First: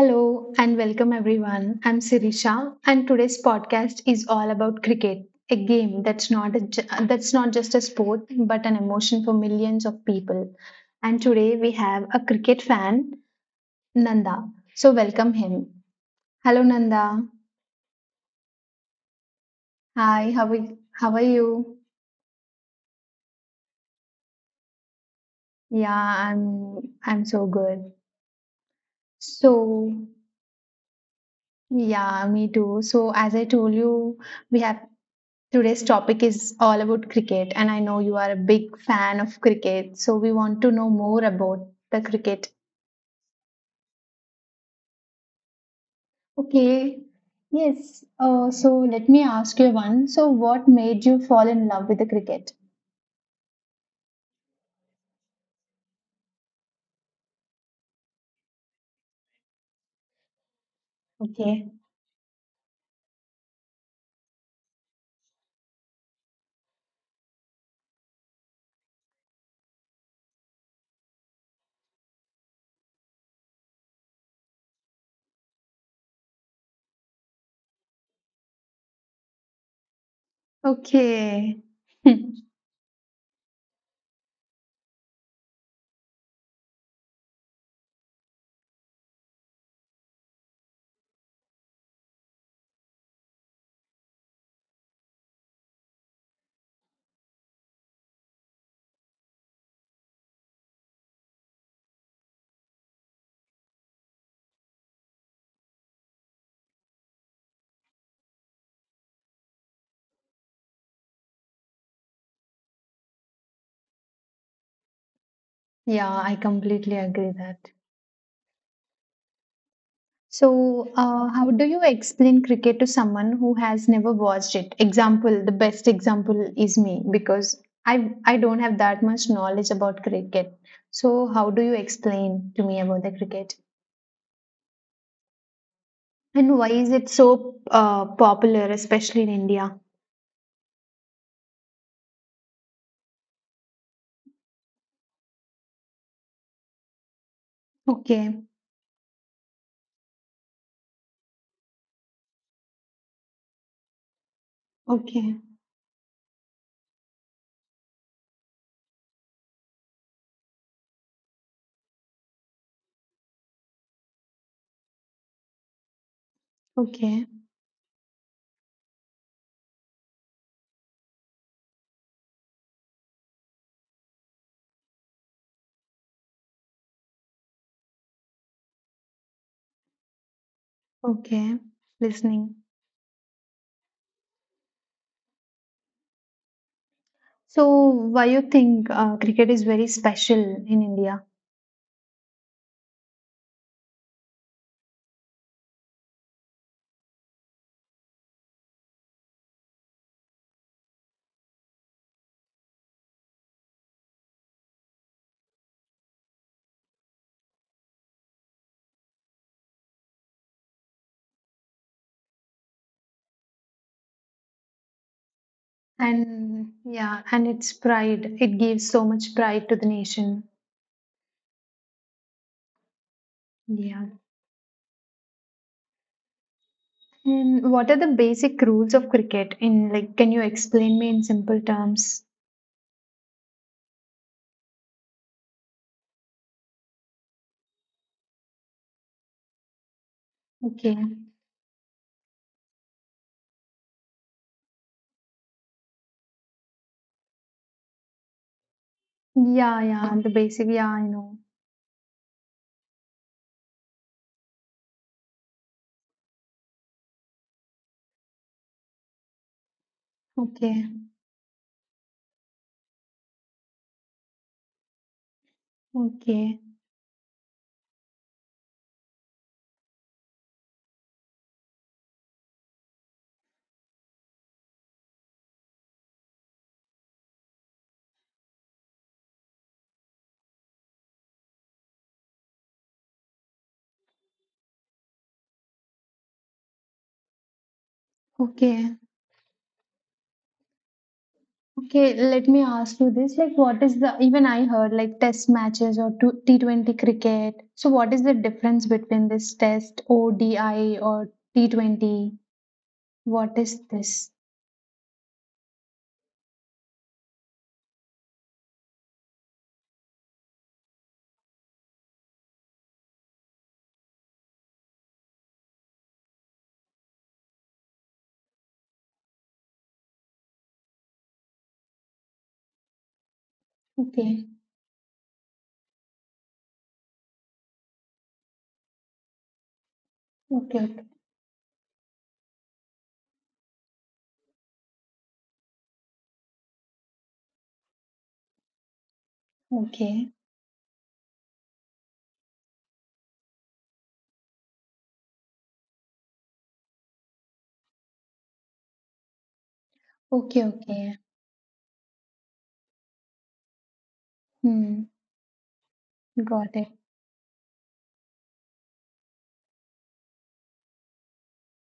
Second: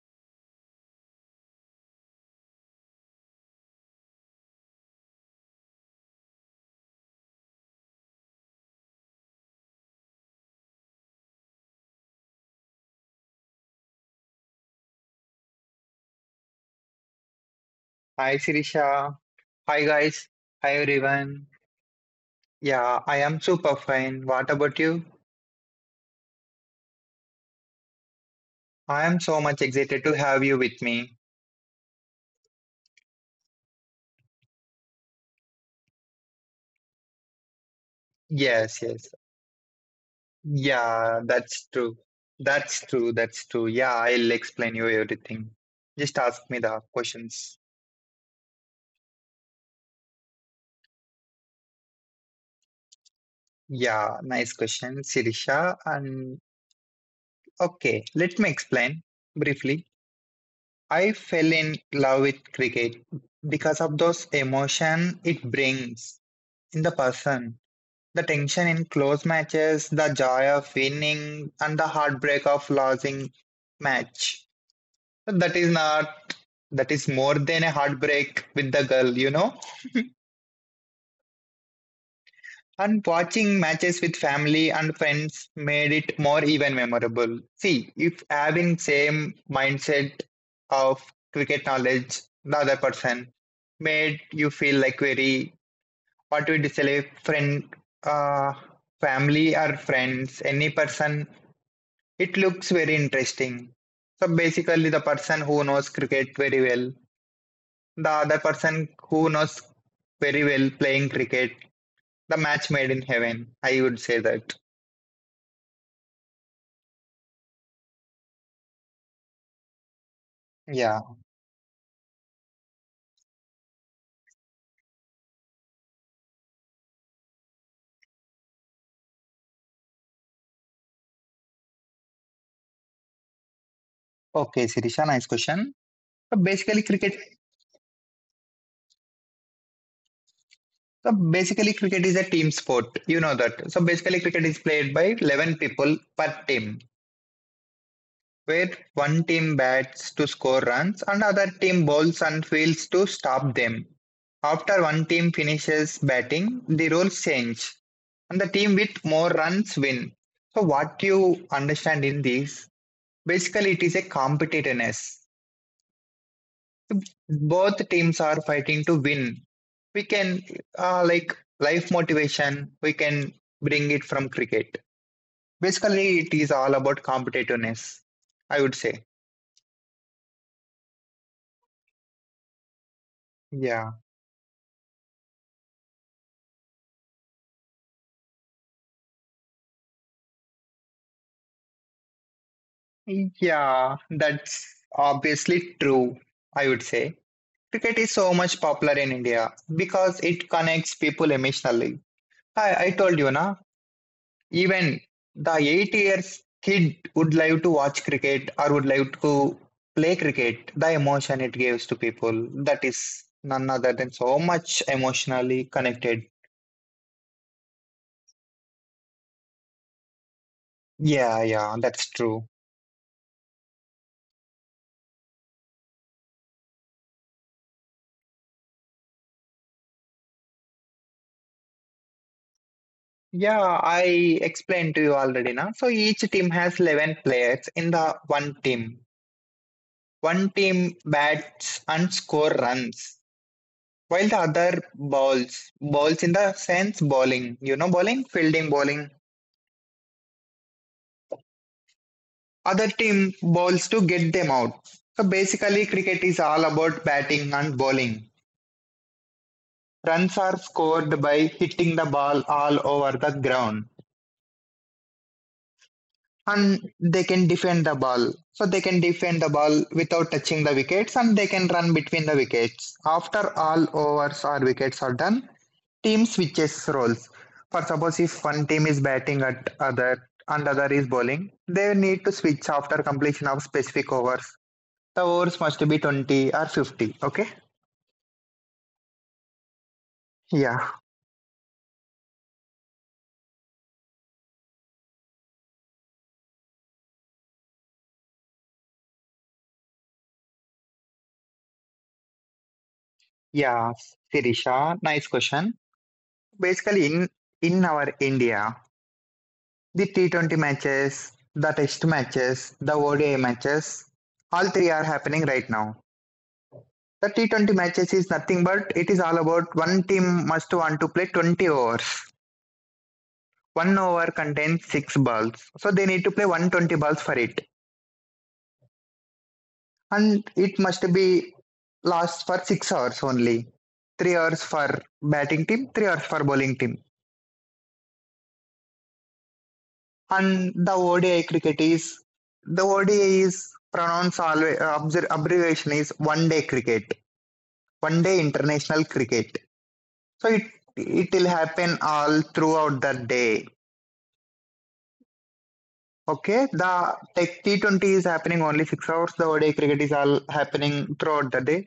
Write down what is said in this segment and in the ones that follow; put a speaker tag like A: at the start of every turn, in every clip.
A: Hello and welcome everyone. I'm Sirisha and today's podcast is all about cricket, a game that's not a, ju- that's not just a sport but an emotion for millions of people. And today we have a cricket fan, Nanda. So welcome him. Hello Nanda.
B: Hi Sirisha. Hi guys.
A: Hi, how are
B: Hi
A: you? How are
B: everyone.
A: you?
B: Yeah, I am super fine. What about you?
A: Yeah, I'm so good.
B: I am so much
A: So
B: excited to have you with me.
A: yeah, me too. So as I told you, we have today's topic is all about cricket, and I know you are a big
B: Yes, yes.
A: fan of cricket, so we want to know
B: Yeah,
A: more about
B: that's true.
A: the cricket.
B: That's true. That's true. Yeah, I'll explain you everything. Just ask me the
A: Okay,
B: questions.
A: yes. So let me ask you one. So, what made you fall in love with the cricket?
B: Yeah, nice question, Sirisha. And okay, let me explain briefly. I fell
A: Okay.
B: in love with cricket because of those emotion it brings in the person. The tension in close matches, the joy of winning, and the heartbreak of losing match. So that is not, that is more than a heartbreak with the girl, you know?
A: Okay.
B: And watching matches with family and friends made it more even memorable. See, if having same mindset of cricket knowledge, the other person made you feel like very what we would say friend, uh, family or friends any person. It looks very interesting. So basically, the person who knows cricket very well, the other person who knows very well playing cricket, the match made in heaven. I would say that.
A: Yeah, I completely agree that. So,
B: Yeah.
A: how do you explain cricket to someone who has never watched it? Example, the best example is me because I don't have that much knowledge about cricket. So, how do you explain to me about the cricket
B: Okay, Sirisha, nice question. So
A: and why
B: basically,
A: is it
B: cricket.
A: so popular, especially in India?
B: So basically, cricket is a team sport. You know that. So basically, cricket is played by 11 people per team,
A: Okay,
B: where one team bats to score runs and other team bowls and fields to stop them. After one team
A: okay,
B: finishes batting, the rules change and the team with more runs win. So what you understand in this, basically it is a competitiveness.
A: okay,
B: Both teams are fighting to win. We can like life motivation, we can bring it from cricket. Basically it is all about competitiveness, I would say.
A: okay. Listening.
B: Yeah.
A: So, why you think cricket is very special in India?
B: Yeah, that's obviously true, I would say. Cricket is so much popular in India because it connects people emotionally. I told you, na, even the 8 years kid would like to watch cricket or would like to play cricket. The emotion it gives to people, that is none other than so much emotionally connected.
A: And yeah, and it's pride. It gives so much pride to the nation.
B: Yeah, yeah, that's true.
A: Yeah. And what are the basic rules of cricket in like can you explain me in simple terms?
B: Yeah, I explained to you already, na. So each team has 11 players in the one team. One team
A: Okay.
B: bats and score runs, while the other bowls. Bowls in the sense bowling, bowling, fielding, bowling.
A: Yeah, yeah, the basic, yeah, I know.
B: Other team bowls to get them out. So basically, cricket is all about batting and bowling. Runs are
A: Okay.
B: scored by hitting the ball all over the ground,
A: Okay.
B: and they can defend the ball. So they can defend the ball without touching the wickets and they can run between the wickets. After all overs or wickets are done, team switches roles. For suppose if one team is batting at other and other is bowling, they need to switch after completion of specific overs. The overs must be 20 or 50. Okay.
A: Okay.
B: Yeah.
A: Okay, let me ask you this. Like what is the even I heard like test matches or T20 cricket. So what is the difference between this test ODI or T20? What is
B: Yeah.
A: this?
B: Sirisha, nice question. Basically, in our India, the T20 matches, the Test matches, the ODI matches, all three are happening right now. The T20 matches is nothing but it is all about one team must want to play 20 overs. One over
A: Okay.
B: contains six balls, so they need to play 120 balls for it, and it
A: Okay.
B: must
A: Okay.
B: be last for 6 hours only. 3 hours for batting team, 3 hours for bowling team,
A: Okay.
B: and the ODI cricket is, the ODI is pronounced always, abbreviation is one day cricket, one day international cricket. So
A: Okay.
B: it
A: Okay.
B: it will happen all throughout the day.
A: Hmm.
B: Okay,
A: Got it.
B: the t20 is happening only 6 hours, the ODI cricket is all happening throughout the day,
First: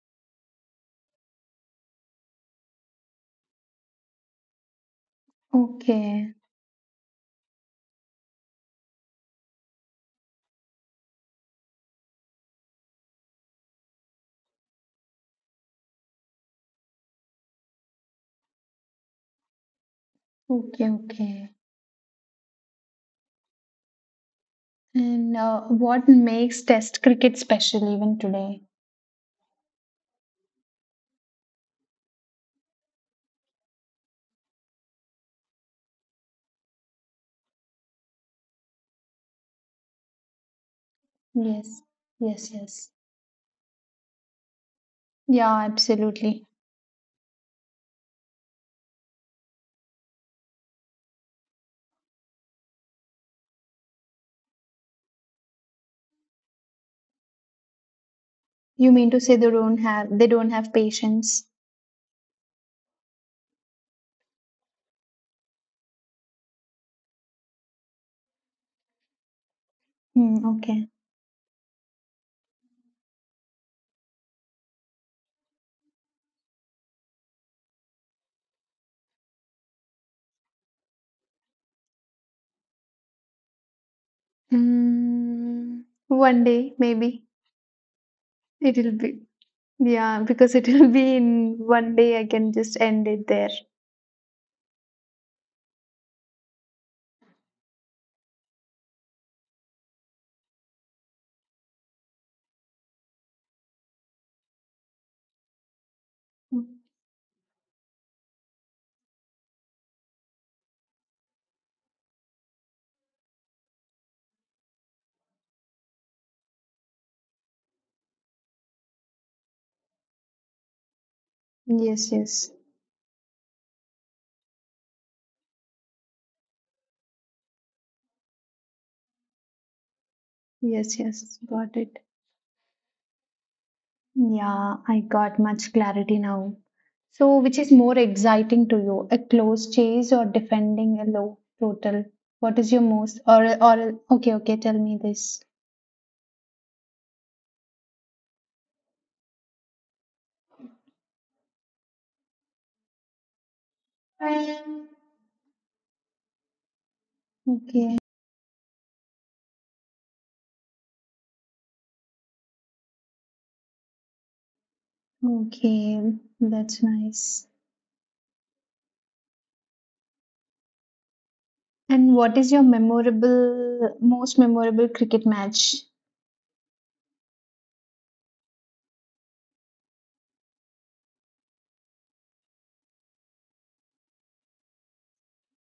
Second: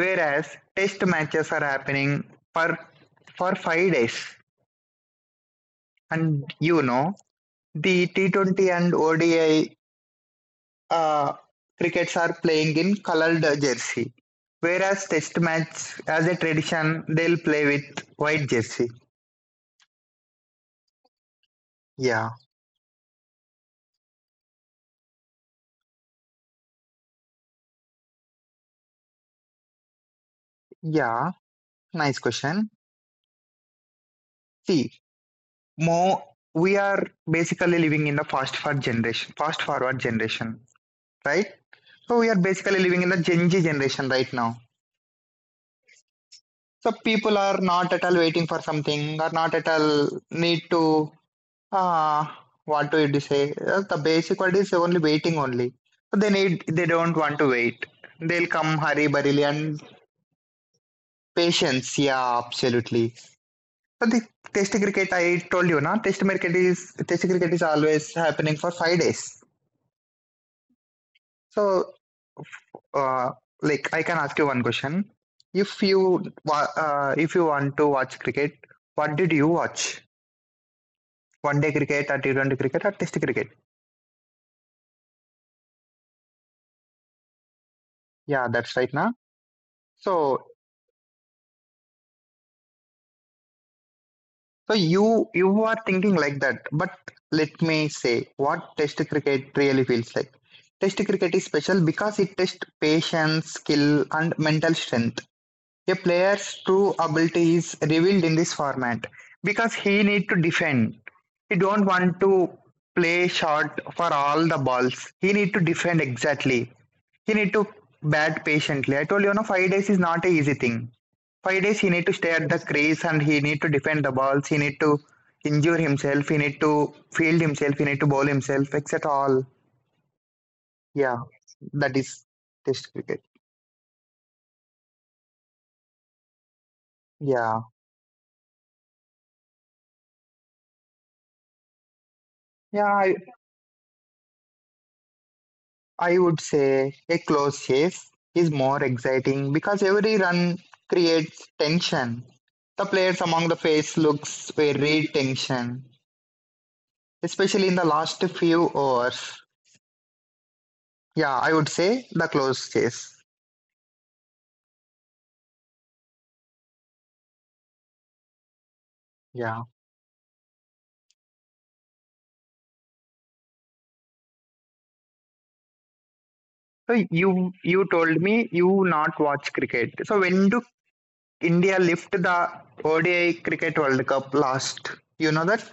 B: whereas test matches are happening for for 5 days.
A: Okay.
B: And you know, the t20 and odi uh, crickets are playing in colored jersey, whereas test match, as a tradition, they'll play with white jersey.
A: Okay, okay.
B: Yeah.
A: And what makes Test cricket special even today?
B: Yeah. Nice question. See, more we are basically living in the fast forward generation, right?
A: Yes,
B: So we are
A: yes,
B: basically
A: yes.
B: living in the Gen Z generation right now.
A: Yeah, absolutely.
B: So people are not at all waiting for something, or not at all need to, uh, what do you say? The basic word is only waiting only. So they need, they don't want to wait. They'll come
A: You
B: hurry
A: mean to say
B: burry
A: they
B: and,
A: don't have patience?
B: patience. Yeah, absolutely. But the Test cricket, I told you, na, Test cricket is always happening for 5 days.
A: Hmm, okay.
B: So, uh, like, I can ask you one question: If you if you want to watch cricket, what did you watch? One day cricket, or T20 cricket, or Test cricket?
A: Mm, one day maybe
B: Yeah, that's
A: it'll
B: right, na.
A: be yeah
B: So,
A: because it'll be in one day I can just end it there.
B: you are thinking like that, but let me say what Test cricket really feels like. Test cricket is special because it tests patience, skill, and mental strength. A player's
A: Mm.
B: true ability is revealed in this format because he need to defend. He don't want to play short for all the balls. He need to defend exactly. He need to bat patiently. I told you, 5 days is not an easy thing. 5 days he need
A: Yes,
B: to stay
A: yes,
B: at the crease and he need to defend the balls. He need to injure himself. He need to field himself. He need to bowl himself, etc. All
A: yes,
B: yeah,
A: yes. Got it.
B: that is Test cricket.
A: Yeah, I got much clarity now. So, which
B: Yeah,
A: is more exciting to you, a close chase or defending a low total? What is your
B: yeah. I,
A: most or okay, okay, tell me this.
B: I would say a close chase is more exciting because every run creates tension. The players among the face looks very tension, especially in the
A: Okay,
B: last few hours. Yeah, I would say the close chase.
A: okay, that's nice.
B: Yeah.
A: And what is your memorable, most memorable cricket match?
B: So you told me you not watch cricket. So when do India lift the ODI Cricket World Cup last? You know that?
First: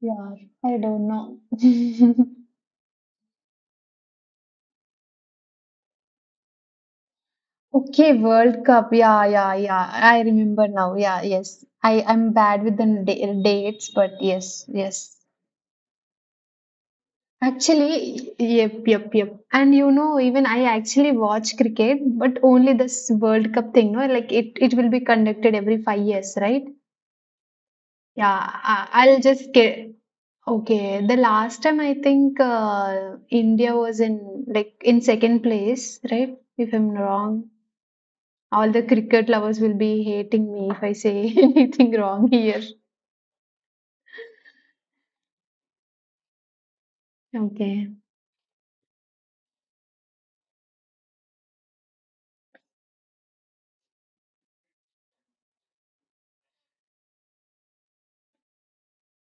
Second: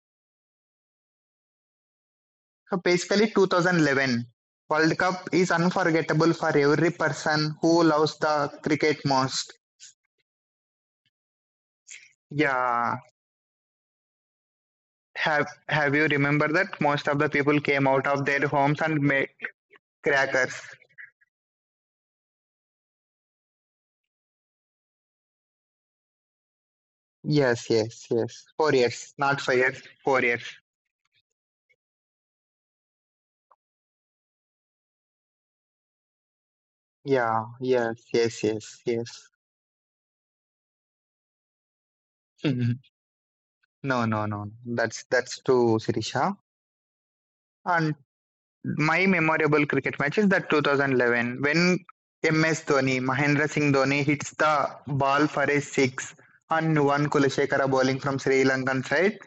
A: Yeah, I don't know.
B: So basically, 2011 World Cup is unforgettable for every person who
A: Okay,
B: loves the
A: World Cup.
B: cricket
A: Yeah,
B: most.
A: yeah, yeah. I remember now. Yeah, yes. I I'm bad with the
B: Yeah,
A: dates, but yes, yes.
B: have you remember that most of the people came out of
A: Actually,
B: their homes
A: yep,
B: and
A: yep,
B: made
A: yep. And you know, even
B: crackers?
A: I actually watch cricket, but only this World Cup thing. No, like it will be conducted every 5 years, right?
B: Yes, yes,
A: Yeah,
B: yes. Four
A: I,
B: years,
A: I'll
B: not
A: just
B: 5 years.
A: get.
B: 4 years.
A: Okay, the last time I think India was in like in second place, right? If I'm not
B: Yeah,
A: wrong.
B: yes, yes,
A: All the
B: yes,
A: cricket
B: yes.
A: lovers will be hating me if I say anything wrong here.
B: no, no, no. That's true, Sirisha.
A: Okay,
B: And my memorable cricket match is that 2011 when MS Dhoni, Mahendra Singh Dhoni hits the ball for a six, and Nuwan Kulashekara bowling from Sri Lankan side.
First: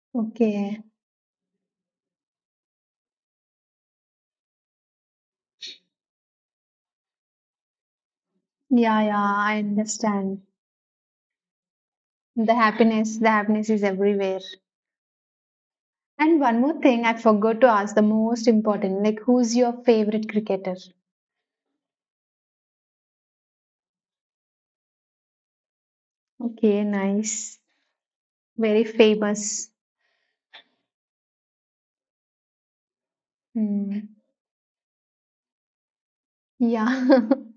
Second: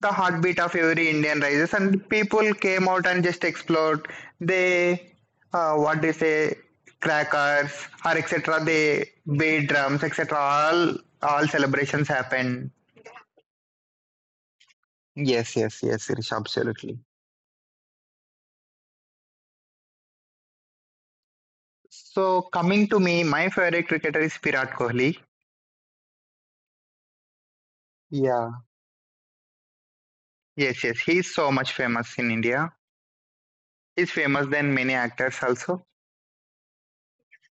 B: The heartbeat of
A: okay.
B: every Indian rises and people came out and just exploded. They, what do you say, crackers or etc.
A: Yeah,
B: They
A: yeah, I
B: beat drums, etc.
A: understand.
B: All celebrations
A: The
B: happen.
A: happiness, the happiness is everywhere.
B: Yes, yes, yes, Rish,
A: And one more
B: absolutely.
A: thing I forgot to ask, the most important, like who's your favorite cricketer?
B: So coming to me, my favorite cricketer is Virat Kohli.
A: Okay, nice.
B: Yeah,
A: Very famous.
B: yes, yes, he is so much famous in India.
A: Hmm.
B: He's famous than many actors also.
A: Yeah.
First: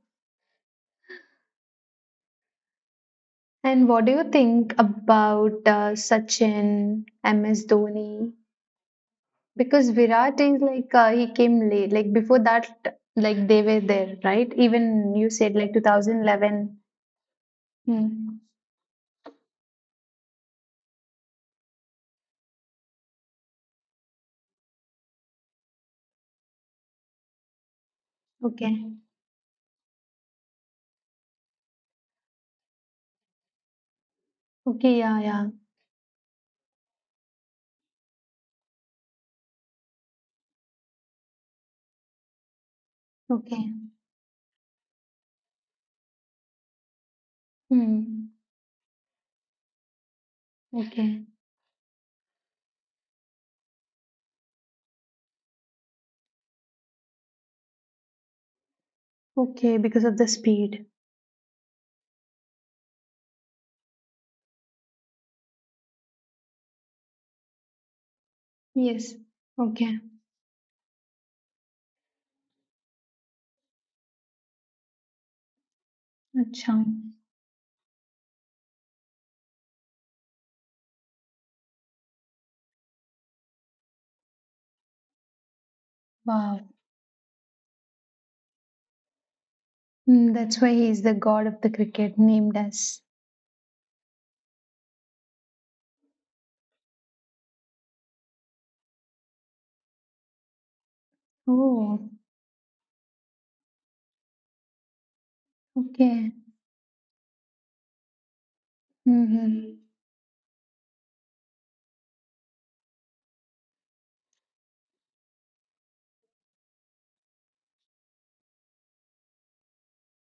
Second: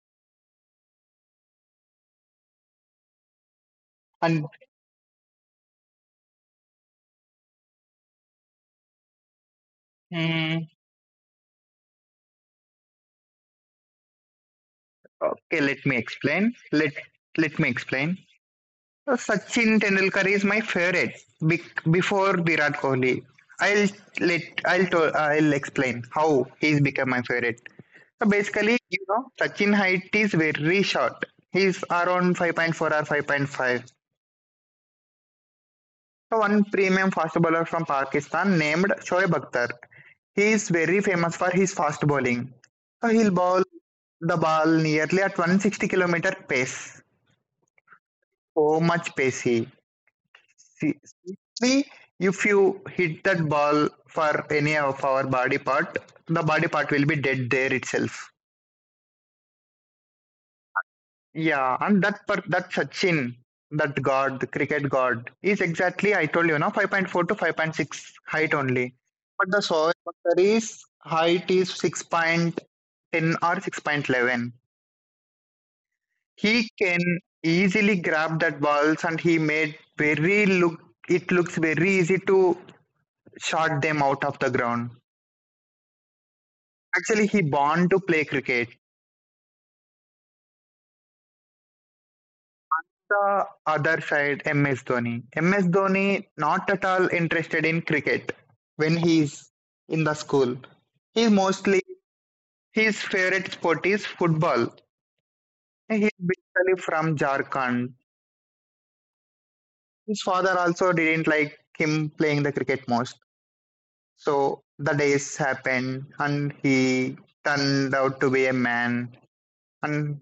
A: And what do you
B: And
A: think about Sachin, MS Dhoni? Because Virat is
B: mm,
A: like he came late. Like before that, like they were there, right? Even you said
B: okay,
A: like
B: let me explain.
A: 2011.
B: Let me explain.
A: Hmm.
B: So Sachin Tendulkar is my favorite before Virat Kohli. I'll let I'll to, I'll explain how he's become my favorite. So
A: Okay.
B: basically, Sachin height is very short. He's around 5.4 or 5.5.
A: Okay. Yeah. Yeah.
B: One premium fast bowler from Pakistan named Shoaib Akhtar. He is very famous for his fast bowling. So he'll
A: Okay.
B: bowl the ball nearly at 160-kilometer pace.
A: Hmm.
B: So much pace he. See,
A: Okay.
B: if you hit that ball for any of our body part, the body part will be dead there itself.
A: Okay. Because of the speed.
B: Yeah, and that Sachin, that god, the cricket god, is exactly I told you now 5.4 to 5.6 height only.
A: Yes.
B: But the Sohail
A: Okay.
B: Akhtar's height is 6.10 or 6.11. He
A: Acha.
B: can easily grab that balls and he made very look, it looks very easy to shot them out of the ground.
A: Wow.
B: Actually, he born to play cricket.
A: Hmm, that's why he is the god of the cricket, named as.
B: The other side, MS Dhoni. MS Dhoni not at all interested in cricket when he's in the school. He's mostly
A: Oh.
B: his favorite sport is football. He's
A: Okay.
B: basically from Jharkhand.
A: Mm-hmm.
B: His father also didn't like him playing the cricket most. So the days happened and he turned out to be a man. And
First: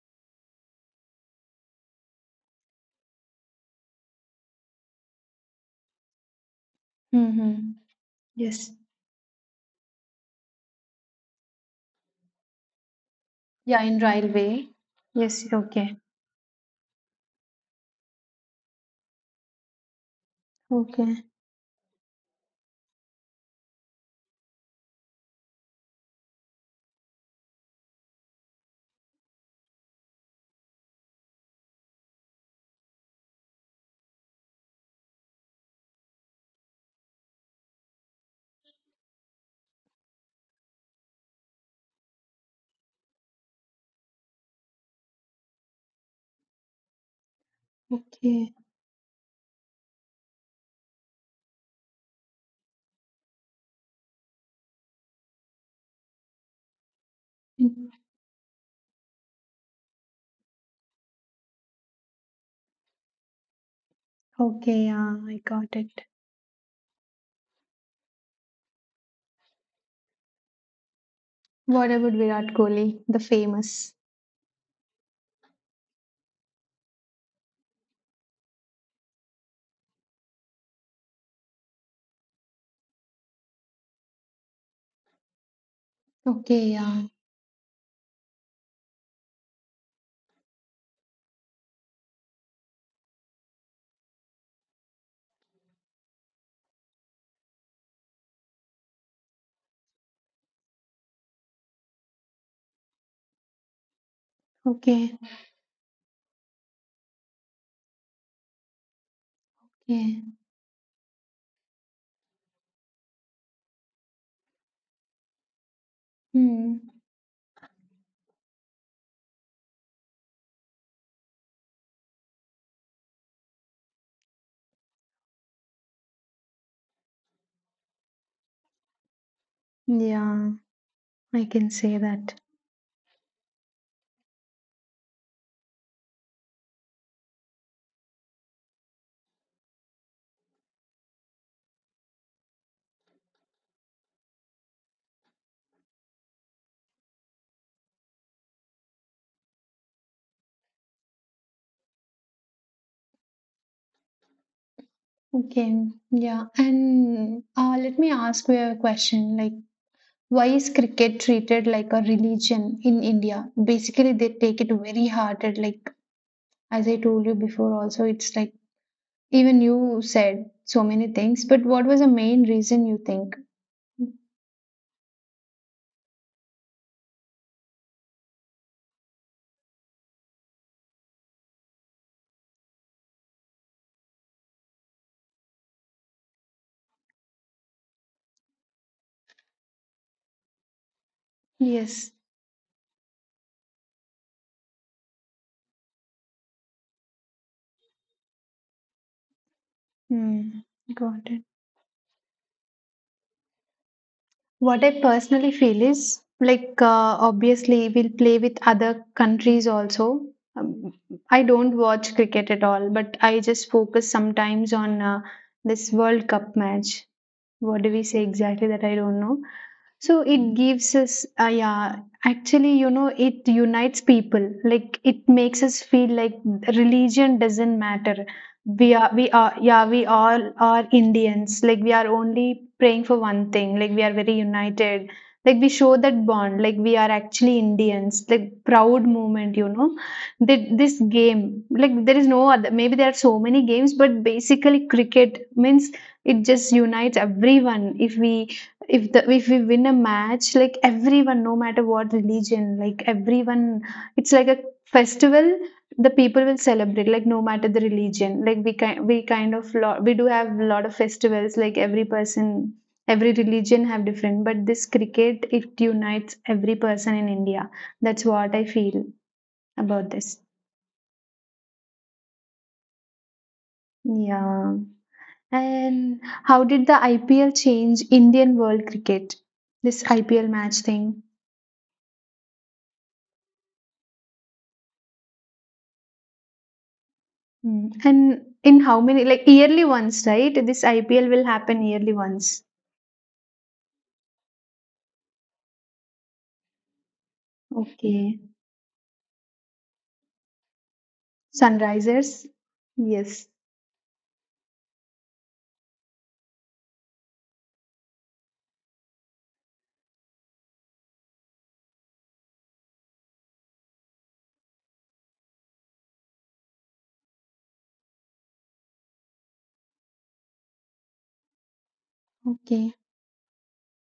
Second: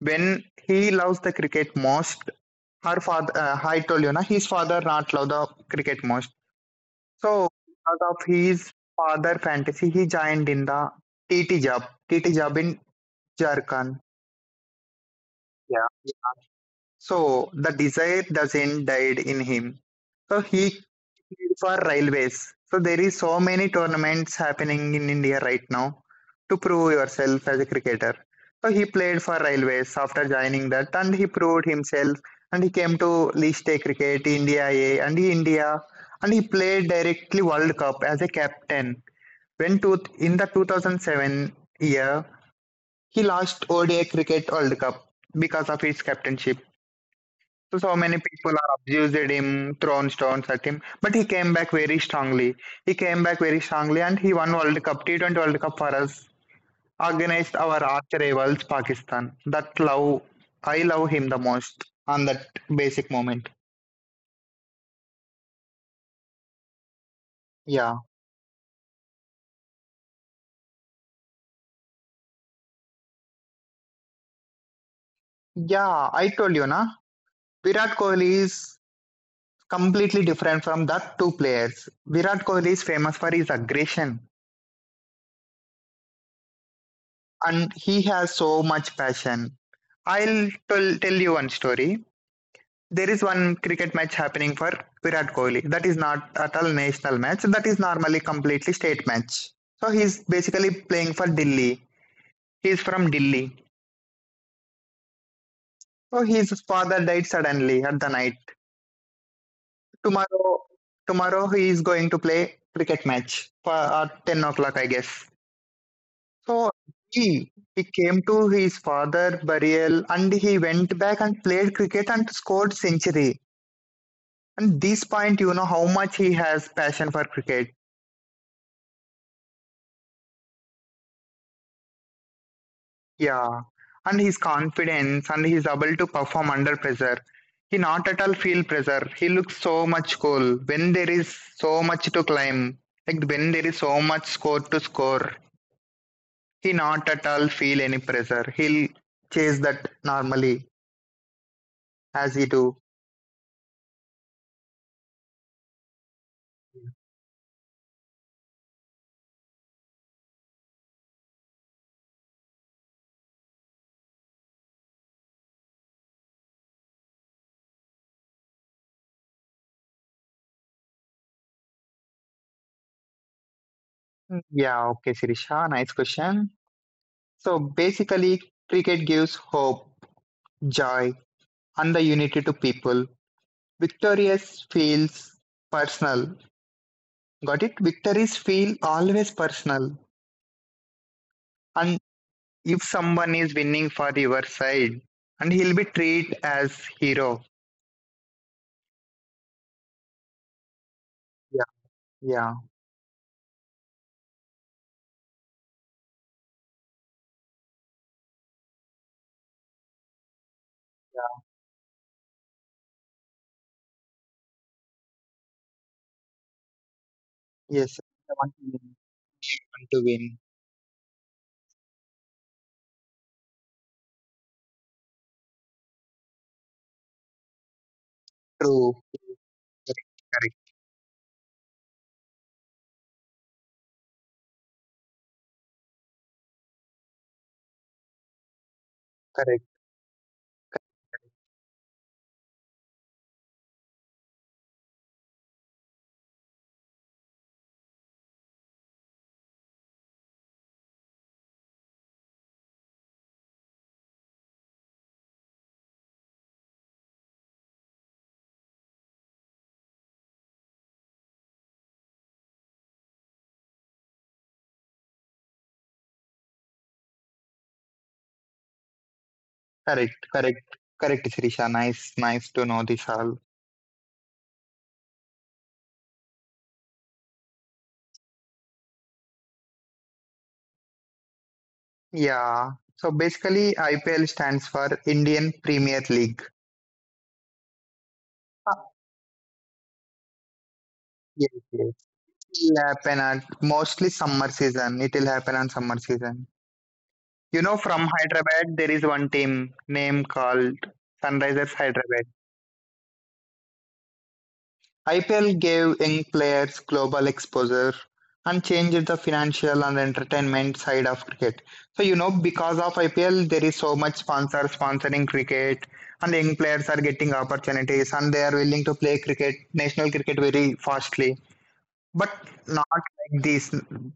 B: when he loves the cricket most, her father, I told you, na, his father not love the cricket most. So,
A: Mm-hmm.
B: because of his
A: Yes.
B: father fantasy, he joined in the T T job, T T job in
A: Yeah. In
B: Jharkhand.
A: railway. Yes. Okay.
B: Yeah. So the desire doesn't died in him. So he
A: Okay.
B: played for railways. So there is so many tournaments happening in India right now to prove yourself as a cricketer. So he played for railways after joining that, and he proved himself. And he came to League A cricket, India A, and India, and he played directly World Cup as a captain. When to, in the 2007 year, he lost ODI Cricket World Cup because of his captainship. So, so many people
A: Okay.
B: are abused him, thrown stones at him, but he came back very strongly. He came back very strongly and he won World Cup, T20 World Cup for us against our arch rivals Pakistan. That love, I love him the most on that basic moment.
A: Okay, yeah, I got it.
B: Yeah,
A: What about Virat Kohli, the famous?
B: yeah, I told you, na. Virat Kohli is completely different from that two players. Virat Kohli is famous for his aggression
A: Okay, yeah.
B: and he has so much passion. I'll tell you one story. There is one cricket match happening for Virat Kohli. That is not at all national match. That is normally completely state match. So he's basically playing for Delhi. He's from Delhi.
A: Okay,
B: So his father died suddenly at the night.
A: okay.
B: Tomorrow, tomorrow he is going to play cricket match for at 10 o'clock, I guess. So
A: Hmm.
B: he came to his father burial and he went back and played cricket and scored century. And this point, you know how much he has passion for cricket.
A: Yeah, I can say that.
B: Yeah. And his confidence and he's able to perform under pressure. He not at all feel pressure. He looks so much cool when there is so much to climb. Like when there is so much score to score, he not at all feel any pressure. He'll chase that normally as he do.
A: Okay. Yeah. And let me ask you a question. Like, why is cricket treated like a religion in India? Basically, they take it very hard. And like, as I told you before, also, it's like even you said so many things. But what was the main reason you think?
B: Yeah, okay, Sirisha, nice question. So basically, cricket gives hope, joy, and the unity to people. Victorious feels personal. Got it? Victories feel always personal. And
A: Yes.
B: if someone is winning for your side, and he'll be treated as hero.
A: Hmm. Got it.
B: Yeah, yeah,
A: What I personally feel is like obviously we'll play with other countries also. Um, I
B: yeah.
A: don't watch cricket at all, but I just focus sometimes on this World Cup match. What do
B: Yes.
A: we say
B: I want to
A: exactly that
B: win.
A: I don't know.
B: Want to
A: So
B: win.
A: it gives us, yeah, actually, you know, it unites people. Like it makes us feel like religion doesn't matter.
B: True.
A: We are, yeah,
B: Correct.
A: we all
B: Correct.
A: are Indians. Like we are only praying for one thing. Like we are very united. Like we show that bond. Like we are actually Indians. Like proud moment,
B: Correct.
A: you know. That this game, like there is no other. Maybe there are so many games, but basically cricket means it just unites everyone. If we win a match like everyone no matter what religion like everyone it's like a festival the people will celebrate like no matter the religion like we kind of lot we do have a lot of festivals like every person every religion have different but this cricket it unites every person in india that's what I feel about
B: Correct.
A: this
B: Correct. Correct, Sirisha. Nice. Nice to know this all.
A: yeah and how did the ipl change indian world cricket this ipl match thing.
B: Yeah. So basically, IPL stands for Indian Premier League.
A: Mm. And in
B: Ah,
A: how many, like yearly once, right? This IPL will
B: Yes,
A: happen
B: yes.
A: yearly once.
B: It'll happen at mostly summer season. It will happen on summer season. You know, from
A: Okay.
B: Hyderabad, there is one team name called Sunrisers Hyderabad.
A: Sunrisers? Yes.
B: IPL gave young players global exposure and changed the financial and entertainment side of cricket. So, you know, because of IPL, there is so much sponsor sponsoring cricket, and young players are getting opportunities and they are willing to play cricket, national cricket, very fastly. But not
A: Okay.
B: like this.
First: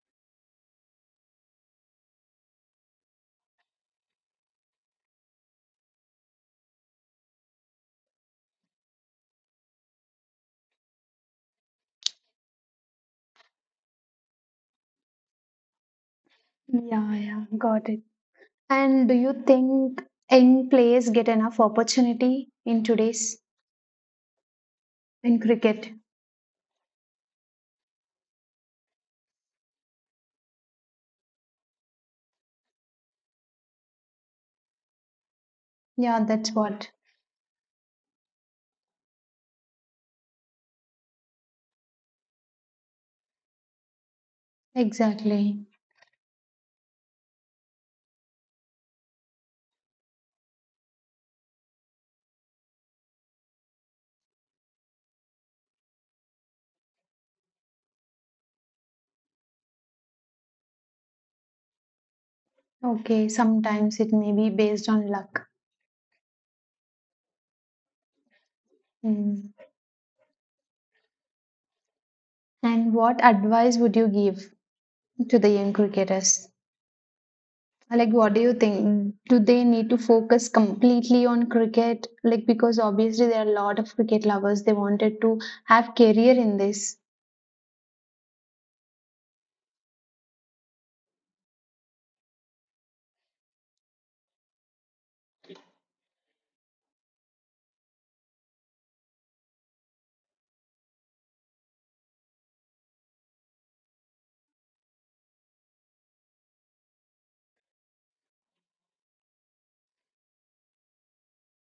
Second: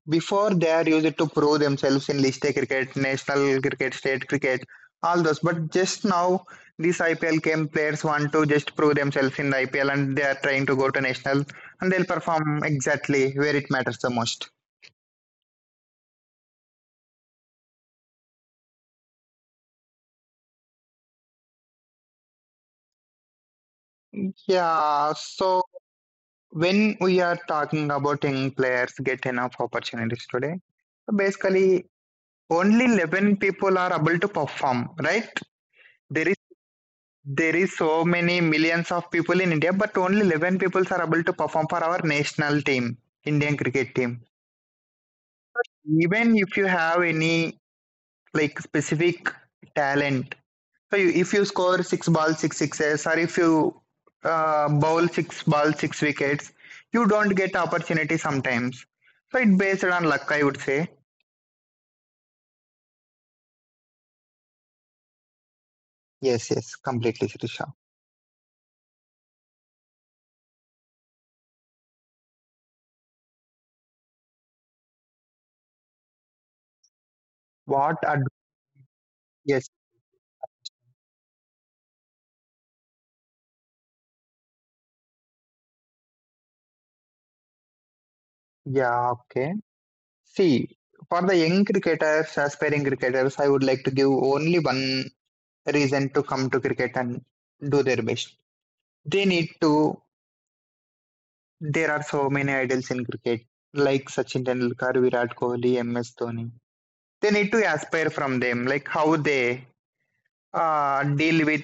B: Before they are used to prove themselves in List A cricket, national cricket, state cricket, all those. But just now, this IPL came, players want to just prove themselves in the IPL and they are trying to go to national and they'll perform exactly where it matters the most.
A: Yeah, yeah, got it. And do you think young players get enough opportunity in today's?
B: Yeah,
A: In
B: so
A: cricket?
B: when we are talking about young players get enough opportunities today, basically only 11 people are able to perform, right?
A: Yeah,
B: There
A: that's what.
B: There is so many millions of people in India, but only 11 people are able to perform for our national team, Indian cricket team.
A: Exactly.
B: Even if you have any like specific talent, so you, if you score six balls, six sixes, or if you bowl six balls, six wickets, you don't get opportunity sometimes. So it based on luck, I would say.
A: Okay, sometimes it may be based on luck.
B: Yes, yes, completely, Srisha.
A: Mm. And what advice would you give to the young cricketers?
B: What?
A: Like,
B: Ad-
A: what do you think? Do they
B: yes,
A: need to focus completely on cricket? Like, because obviously there are a lot of cricket lovers. They wanted to have career in this.
B: yeah, okay. See, for the young cricketers, aspiring cricketers, I would like to give only one reason to come to cricket and do their best. They need to, there are so many idols in cricket, like Sachin Tendulkar, Virat Kohli, MS Dhoni. They need to aspire from them, like how they deal with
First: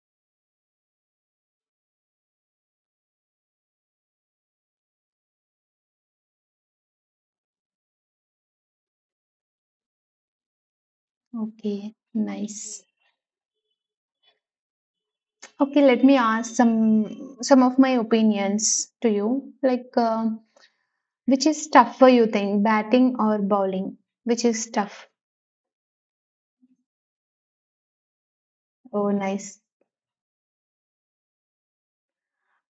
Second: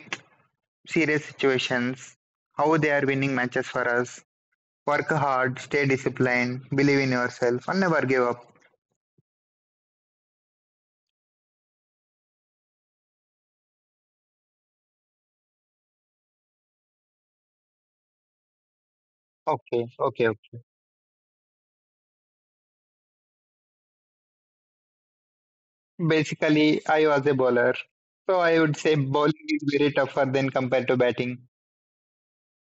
B: serious situations, how they are winning matches for us. Work hard, stay disciplined, believe in yourself, and never give up.
A: Okay, nice. Okay, let me ask some of my opinions to you.
B: Okay,
A: Like,
B: okay,
A: which is tougher you think, batting or bowling? Which is tough?
B: basically, I was a bowler. So I would say
A: Oh,
B: bowling is
A: nice.
B: very tougher than compared to batting.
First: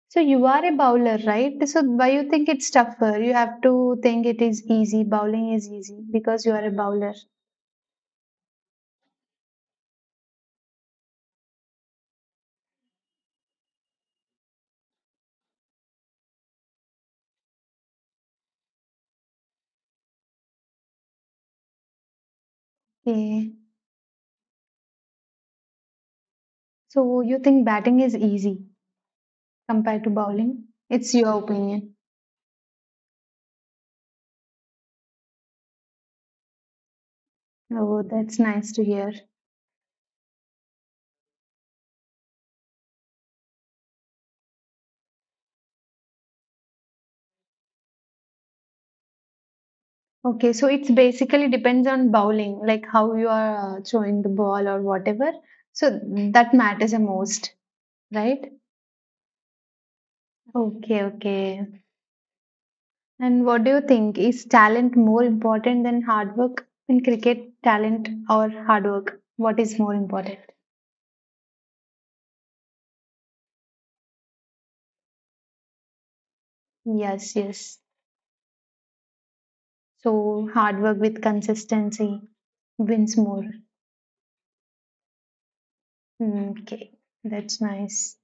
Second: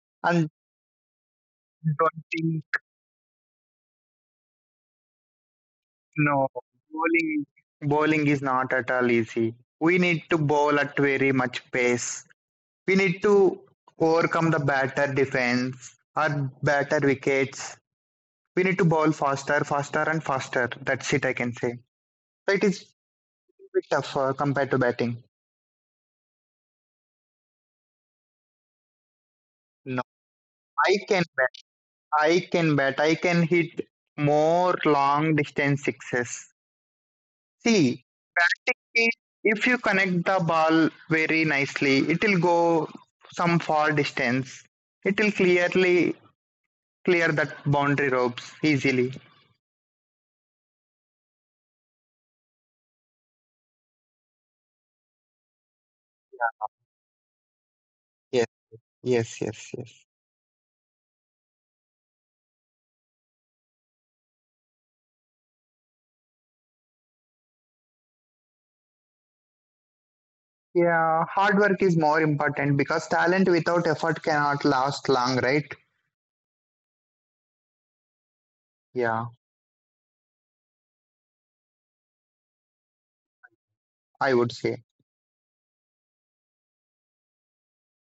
A: So you
B: And
A: are a bowler, right? So why
B: don't
A: you think
B: think,
A: it's tougher? You have to think it is easy. Bowling is easy because
B: no,
A: you are a bowler.
B: bowling, bowling is not at all easy. We need to bowl at very much pace. We need to overcome the batter defense or batter wickets. We need to bowl faster, faster, and faster. That's it, I can say. So it is a
A: Okay.
B: bit tougher compared to batting.
A: So you think batting is easy
B: No,
A: compared to bowling?
B: I
A: It's
B: can.
A: your opinion.
B: I can bet I can hit more long distance sixes.
A: Oh,
B: See,
A: that's nice to
B: practically,
A: hear.
B: if you connect the ball very nicely, it will go some far distance. It will clearly clear that boundary ropes easily.
A: Okay, so it's basically depends on bowling, like how you are throwing the ball or whatever. So that matters the most,
B: Yes,
A: right?
B: yes, yes, yes.
A: Okay, okay. And what do you think? Is talent more important than hard work in cricket? Talent or hard work? What is more important?
B: Yeah, hard work is more important because talent without effort cannot last long, right?
A: Yes, yes.
B: Yeah,
A: So hard work with consistency wins more.
B: I would say.
A: Mm, okay, that's nice.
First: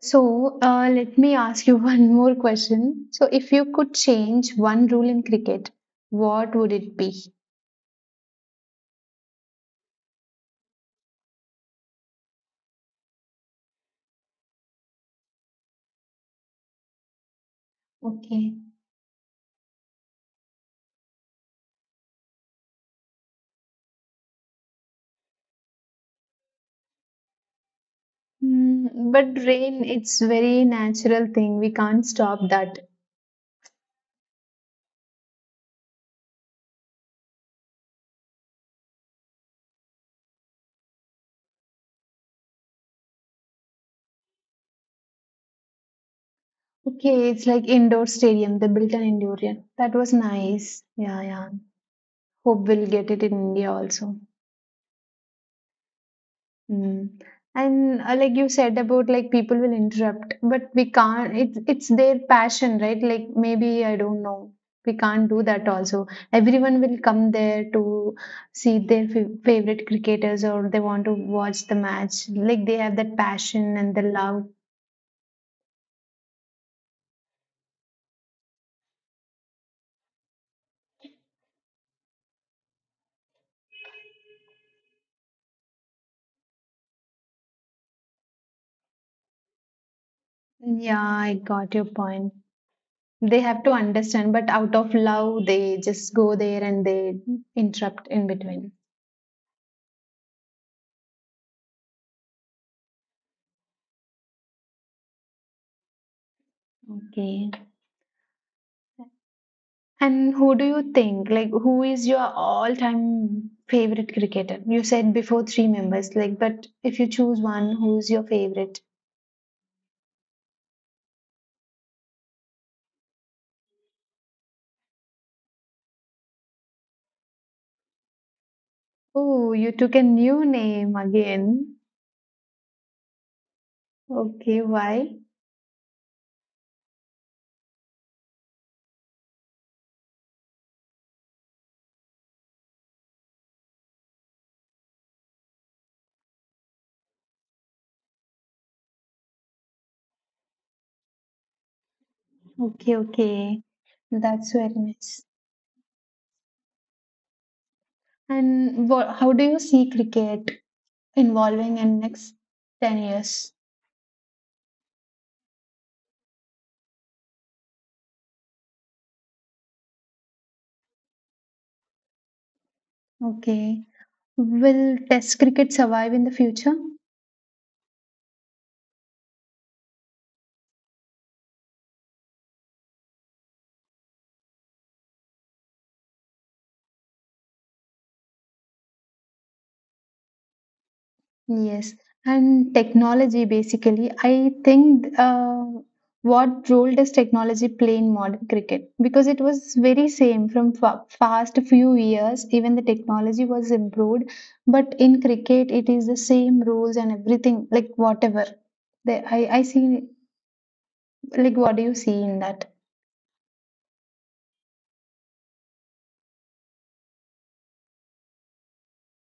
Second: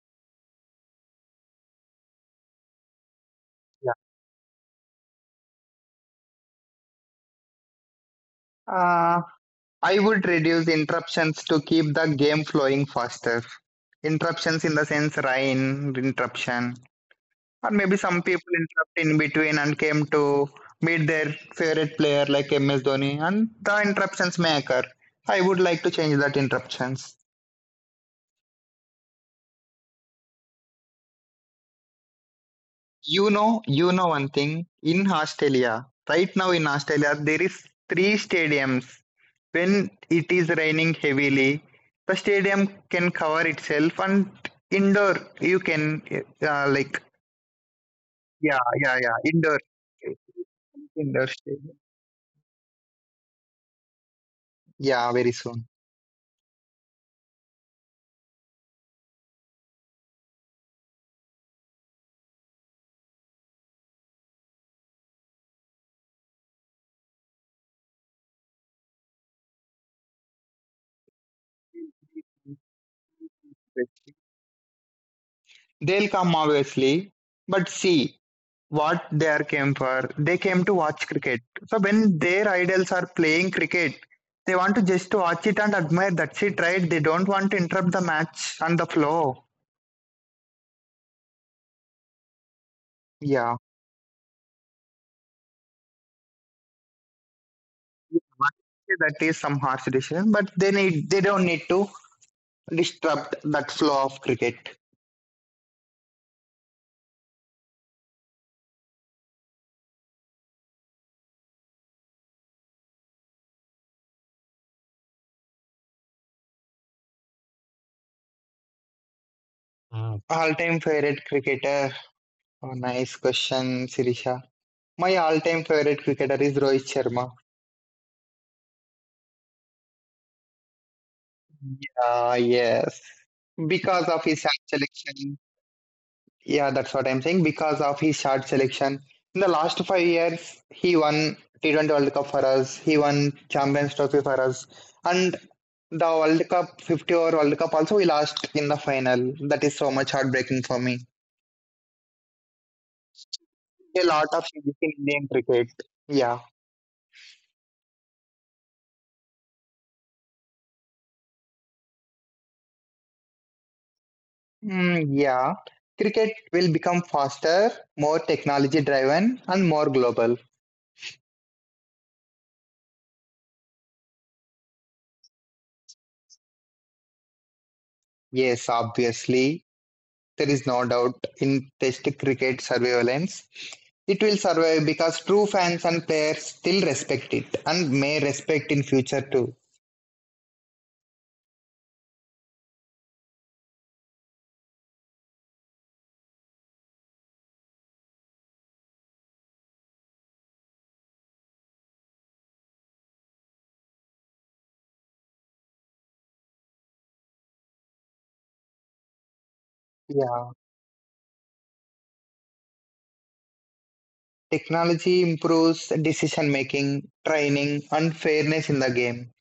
A: So, let me ask you one more question. So, if you
B: Yeah.
A: could change one rule in cricket, what would it be?
B: Uh, I would reduce interruptions to keep the game flowing faster. Interruptions in the sense rain interruption, or maybe some people
A: Okay.
B: interrupt in between and came to meet their favorite player like MS Dhoni, and the interruptions may occur. I would like to change that interruptions.
A: Mm, but rain, it's very natural thing. We can't stop that.
B: You know one thing. In Australia, right now in Australia, there is three stadiums. When it is raining heavily, the stadium can cover itself, and indoor you can like
A: Okay, it's like indoor
B: yeah,
A: stadium. They built
B: yeah,
A: an
B: yeah,
A: indoor
B: indoor,
A: one. That was nice. Yeah,
B: indoor
A: yeah.
B: stadium.
A: Hope we'll get it in India also.
B: Yeah, very soon.
A: Mm. And like you said about like people will interrupt, but we can't. It's their passion, right? Like maybe I don't know. We can't do that also. Everyone will come there to see their f favorite cricketers or they want to watch the match. Like they have that passion and the love.
B: They'll come obviously, but see, what they are came for. They came to watch cricket. So when their idols are playing cricket, they want to just to watch it and admire. That's it, right? They don't want to interrupt the match and the flow.
A: Yeah, I got your point. They
B: Yeah,
A: have to understand, but out of love, they just go there and they interrupt in between.
B: that is some harsh decision, but they need they don't need to disrupt that flow of cricket.
A: Okay. And who do you think, like, who is your all-time favorite cricketer? You said before three members, like, but if you choose one, who's your favorite?
B: All-time favorite cricketer. Oh, nice question, Sirisha. My all-time favorite cricketer is Rohit Sharma.
A: Oh, you took a new name again.
B: Yes, because of his
A: Okay, why?
B: selection. Yeah, that's what I'm saying. Because of his shot selection, in the last 5 years, he won T20 World Cup for us. He won Champions Trophy for us, and the World Cup 50 over World Cup also we lost in the final. That is so much heartbreaking for me.
A: Okay, okay.
B: A lot of
A: That's very
B: changes in
A: nice.
B: Indian cricket. Yeah,
A: And what, how do you see cricket evolving in next 10 years?
B: mm, yeah. Cricket will become faster, more technology driven, and more global.
A: Okay. Will Test cricket survive in the future?
B: Yes, obviously. There is no doubt in Test cricket surveillance. It will survive because true fans and players still respect it and may respect in future too.
A: Yes, and technology basically, I think what role does technology play in modern cricket? Because it was very same from fa fast few years, even the technology was improved, but in cricket it is the same rules and everything, like whatever. The, I see
B: Yeah.
A: like what do you see in that?
B: Technology improves decision making, training, and fairness in the game.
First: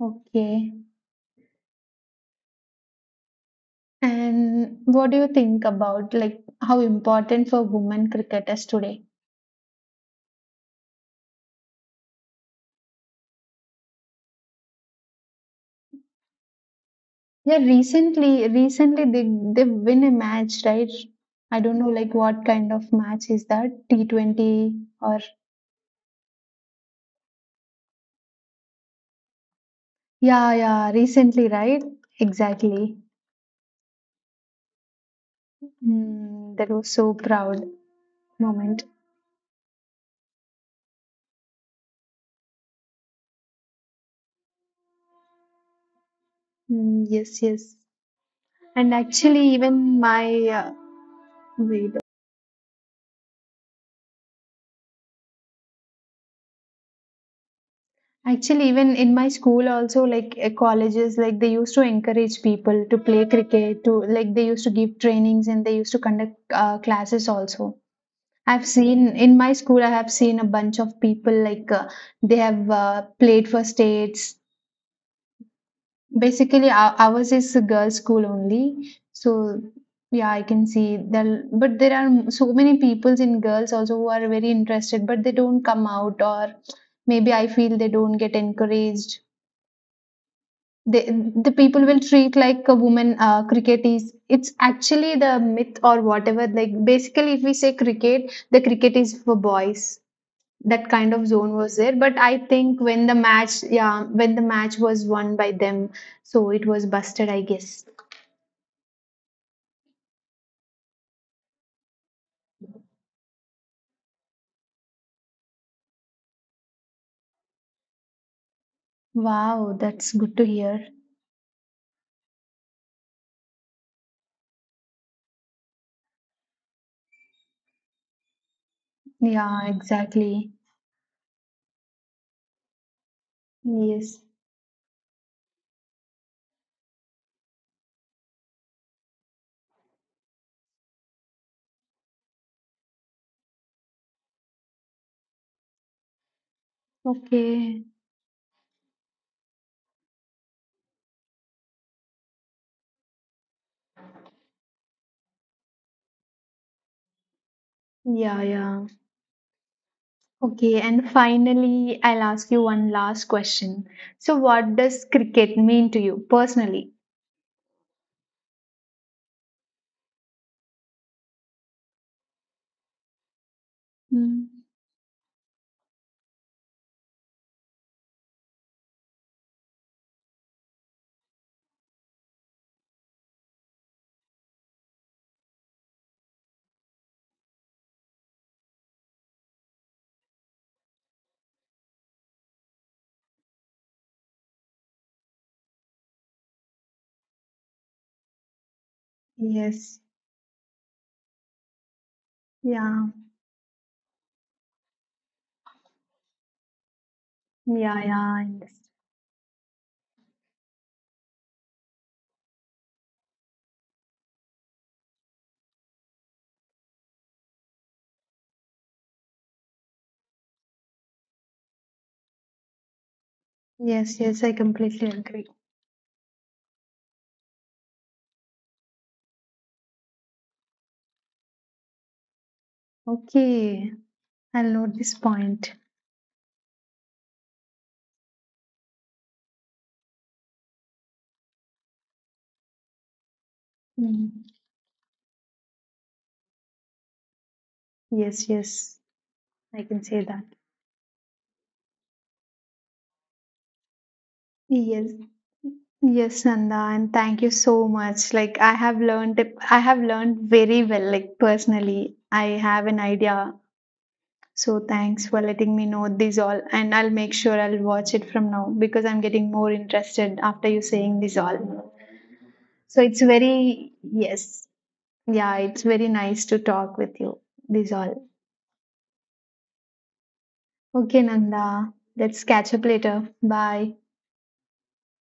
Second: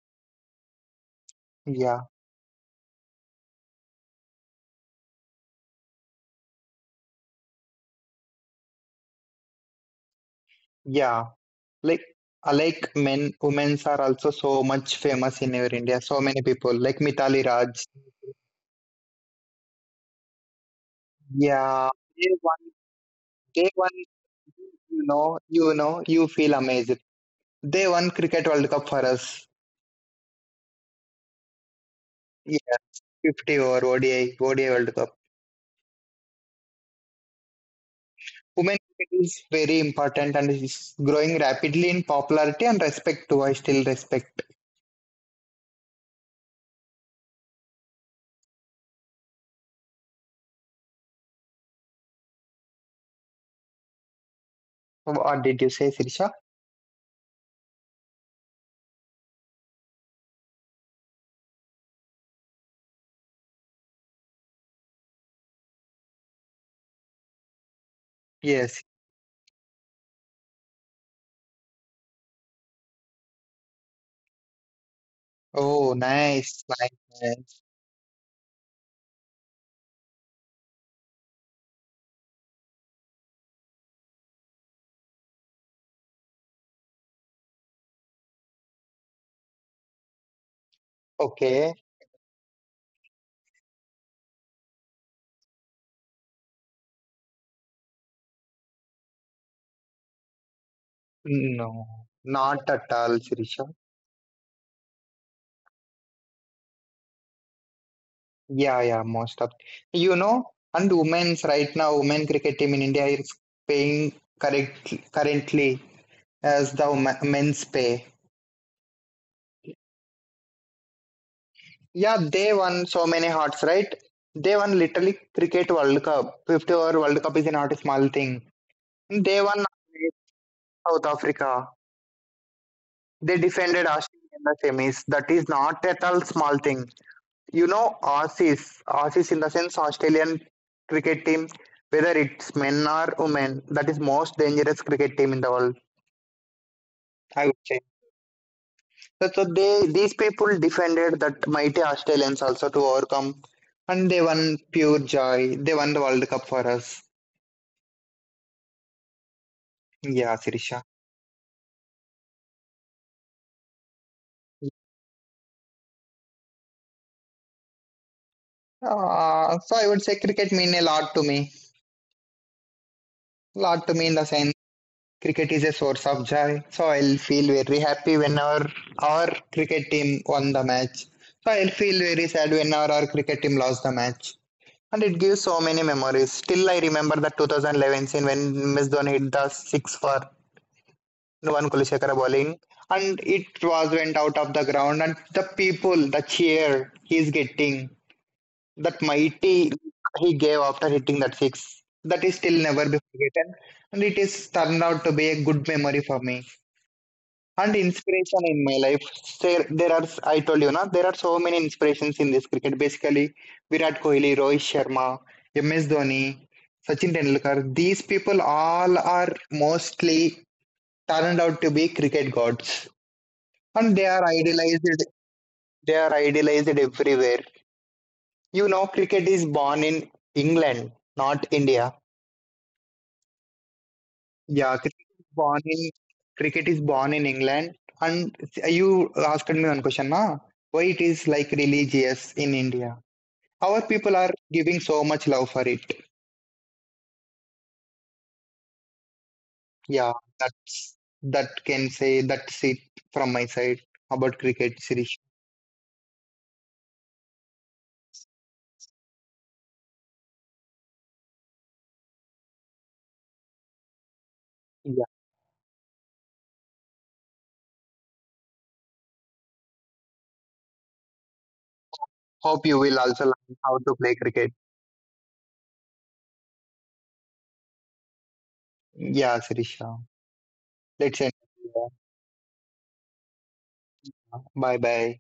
A: Okay.
B: Yeah.
A: And what do you think about like how important for women cricket is today?
B: Yeah. Like alike men, women are also so much famous in our India. So many people like Mitali
A: Yeah,
B: Raj.
A: recently they win a match, right? I don't know
B: Yeah.
A: like
B: They
A: what kind
B: won.
A: of match is
B: They
A: that?
B: won.
A: T20
B: You
A: or
B: know. You know. You feel amazed. They won cricket World Cup for us.
A: yeah, yeah, recently, right?
B: Yeah,
A: Exactly.
B: 50 over ODI, ODI World Cup.
A: Mm, that was so proud
B: Women
A: moment.
B: cricket is very important and is growing rapidly in popularity and respect too. I still respect.
A: Mm, yes, yes. And actually, even my uh, wait,
B: What did you say, Sirisha?
A: actually, even in my school also, like colleges, like they used to encourage people to play cricket. To like they used to give trainings and they used to conduct classes also I've
B: Yes.
A: seen in my school, I have seen a bunch of people like they have played for states.
B: Oh, nice,
A: Basically,
B: nice,
A: ours is
B: nice.
A: a girls' school only. So, yeah, I can see that. But there are so many people in girls also who are very interested, but they don't come out, or maybe I feel they don't get encouraged. They, the
B: Okay.
A: people will treat like a woman cricket is it's actually the myth or whatever like basically if we say cricket the cricket is for boys that kind of zone
B: No,
A: was there but I
B: not
A: think
B: at
A: when the
B: all,
A: match
B: Sirisha.
A: yeah when the match was won by them so it was busted I guess.
B: Yeah, yeah, most of. You know, and women's right now, women cricket team in India is paying correct currently as the ma- men's pay.
A: Wow, that's good to hear.
B: Yeah, they won so many hearts, right? They won literally cricket World Cup. 50 over World Cup is not a small thing. They won
A: Yeah,
B: against
A: exactly.
B: South Africa. They defended
A: Yes.
B: Aussies in the semis. That is not at all small thing. You know, Aussies, Aussies in the sense Australian cricket team, whether it's men or women, that is most dangerous cricket team in the world. I would say.
A: Okay,
B: So, so they these people defended that mighty Australians also to overcome, and they won pure joy. They won the World Cup for us.
A: yeah, yeah.
B: Yeah,
A: Okay,
B: Sirisha.
A: and finally I'll ask you one last question so what does cricket mean to you personally.
B: So I would say cricket mean a lot to me. Lot to me in the sense
A: Mm,
B: cricket is a source of joy. So I'll feel very happy when our cricket team won the match. So I'll feel very sad when our cricket team lost the match. And it gives so many memories. Still I remember that 2011 scene when Miss Dhoni hit the six for one Kulishekara bowling, and it was went out of the ground, and the people, the cheer he's getting, that mighty
A: yes,
B: he gave after hitting that six, that is still never be
A: yeah,
B: forgotten, and it is turned out to be a good memory for me and
A: yeah, yeah,
B: inspiration
A: I
B: in my
A: understand.
B: life. There are I told you na there are so many inspirations in this cricket. Basically, Virat Kohli, Rohit Sharma, MS Dhoni, Sachin Tendulkar. These people all are mostly turned out to be cricket gods and
A: Yes, yes, I completely agree.
B: they are idealized everywhere. You know cricket is born in England, not India.
A: Okay, I'll
B: Yeah
A: note
B: cricket
A: this
B: is born
A: point.
B: in cricket is born in England. And you asked me one question na, why it is like religious in India. Our people are
A: Mm.
B: giving so much love for it.
A: Yes, yes, I can
B: Yeah,
A: say that.
B: that's that can say that's it from my side about cricket
A: Yes,
B: Sirish.
A: yes, Nanda, and thank you so much. Like I have learned very well. Like personally, I have an idea. So
B: Yeah
A: thanks for letting me know this all, and I'll make sure I'll watch it from now because I'm getting more interested after you saying this all.
B: hope you will
A: So it's
B: also learn how
A: very
B: to play cricket.
A: yes, yeah, it's very nice to talk with you. This all.
B: Yeah Sirisha, let's
A: Okay,
B: end.
A: Nanda. Let's catch up later. Bye.
B: Bye bye.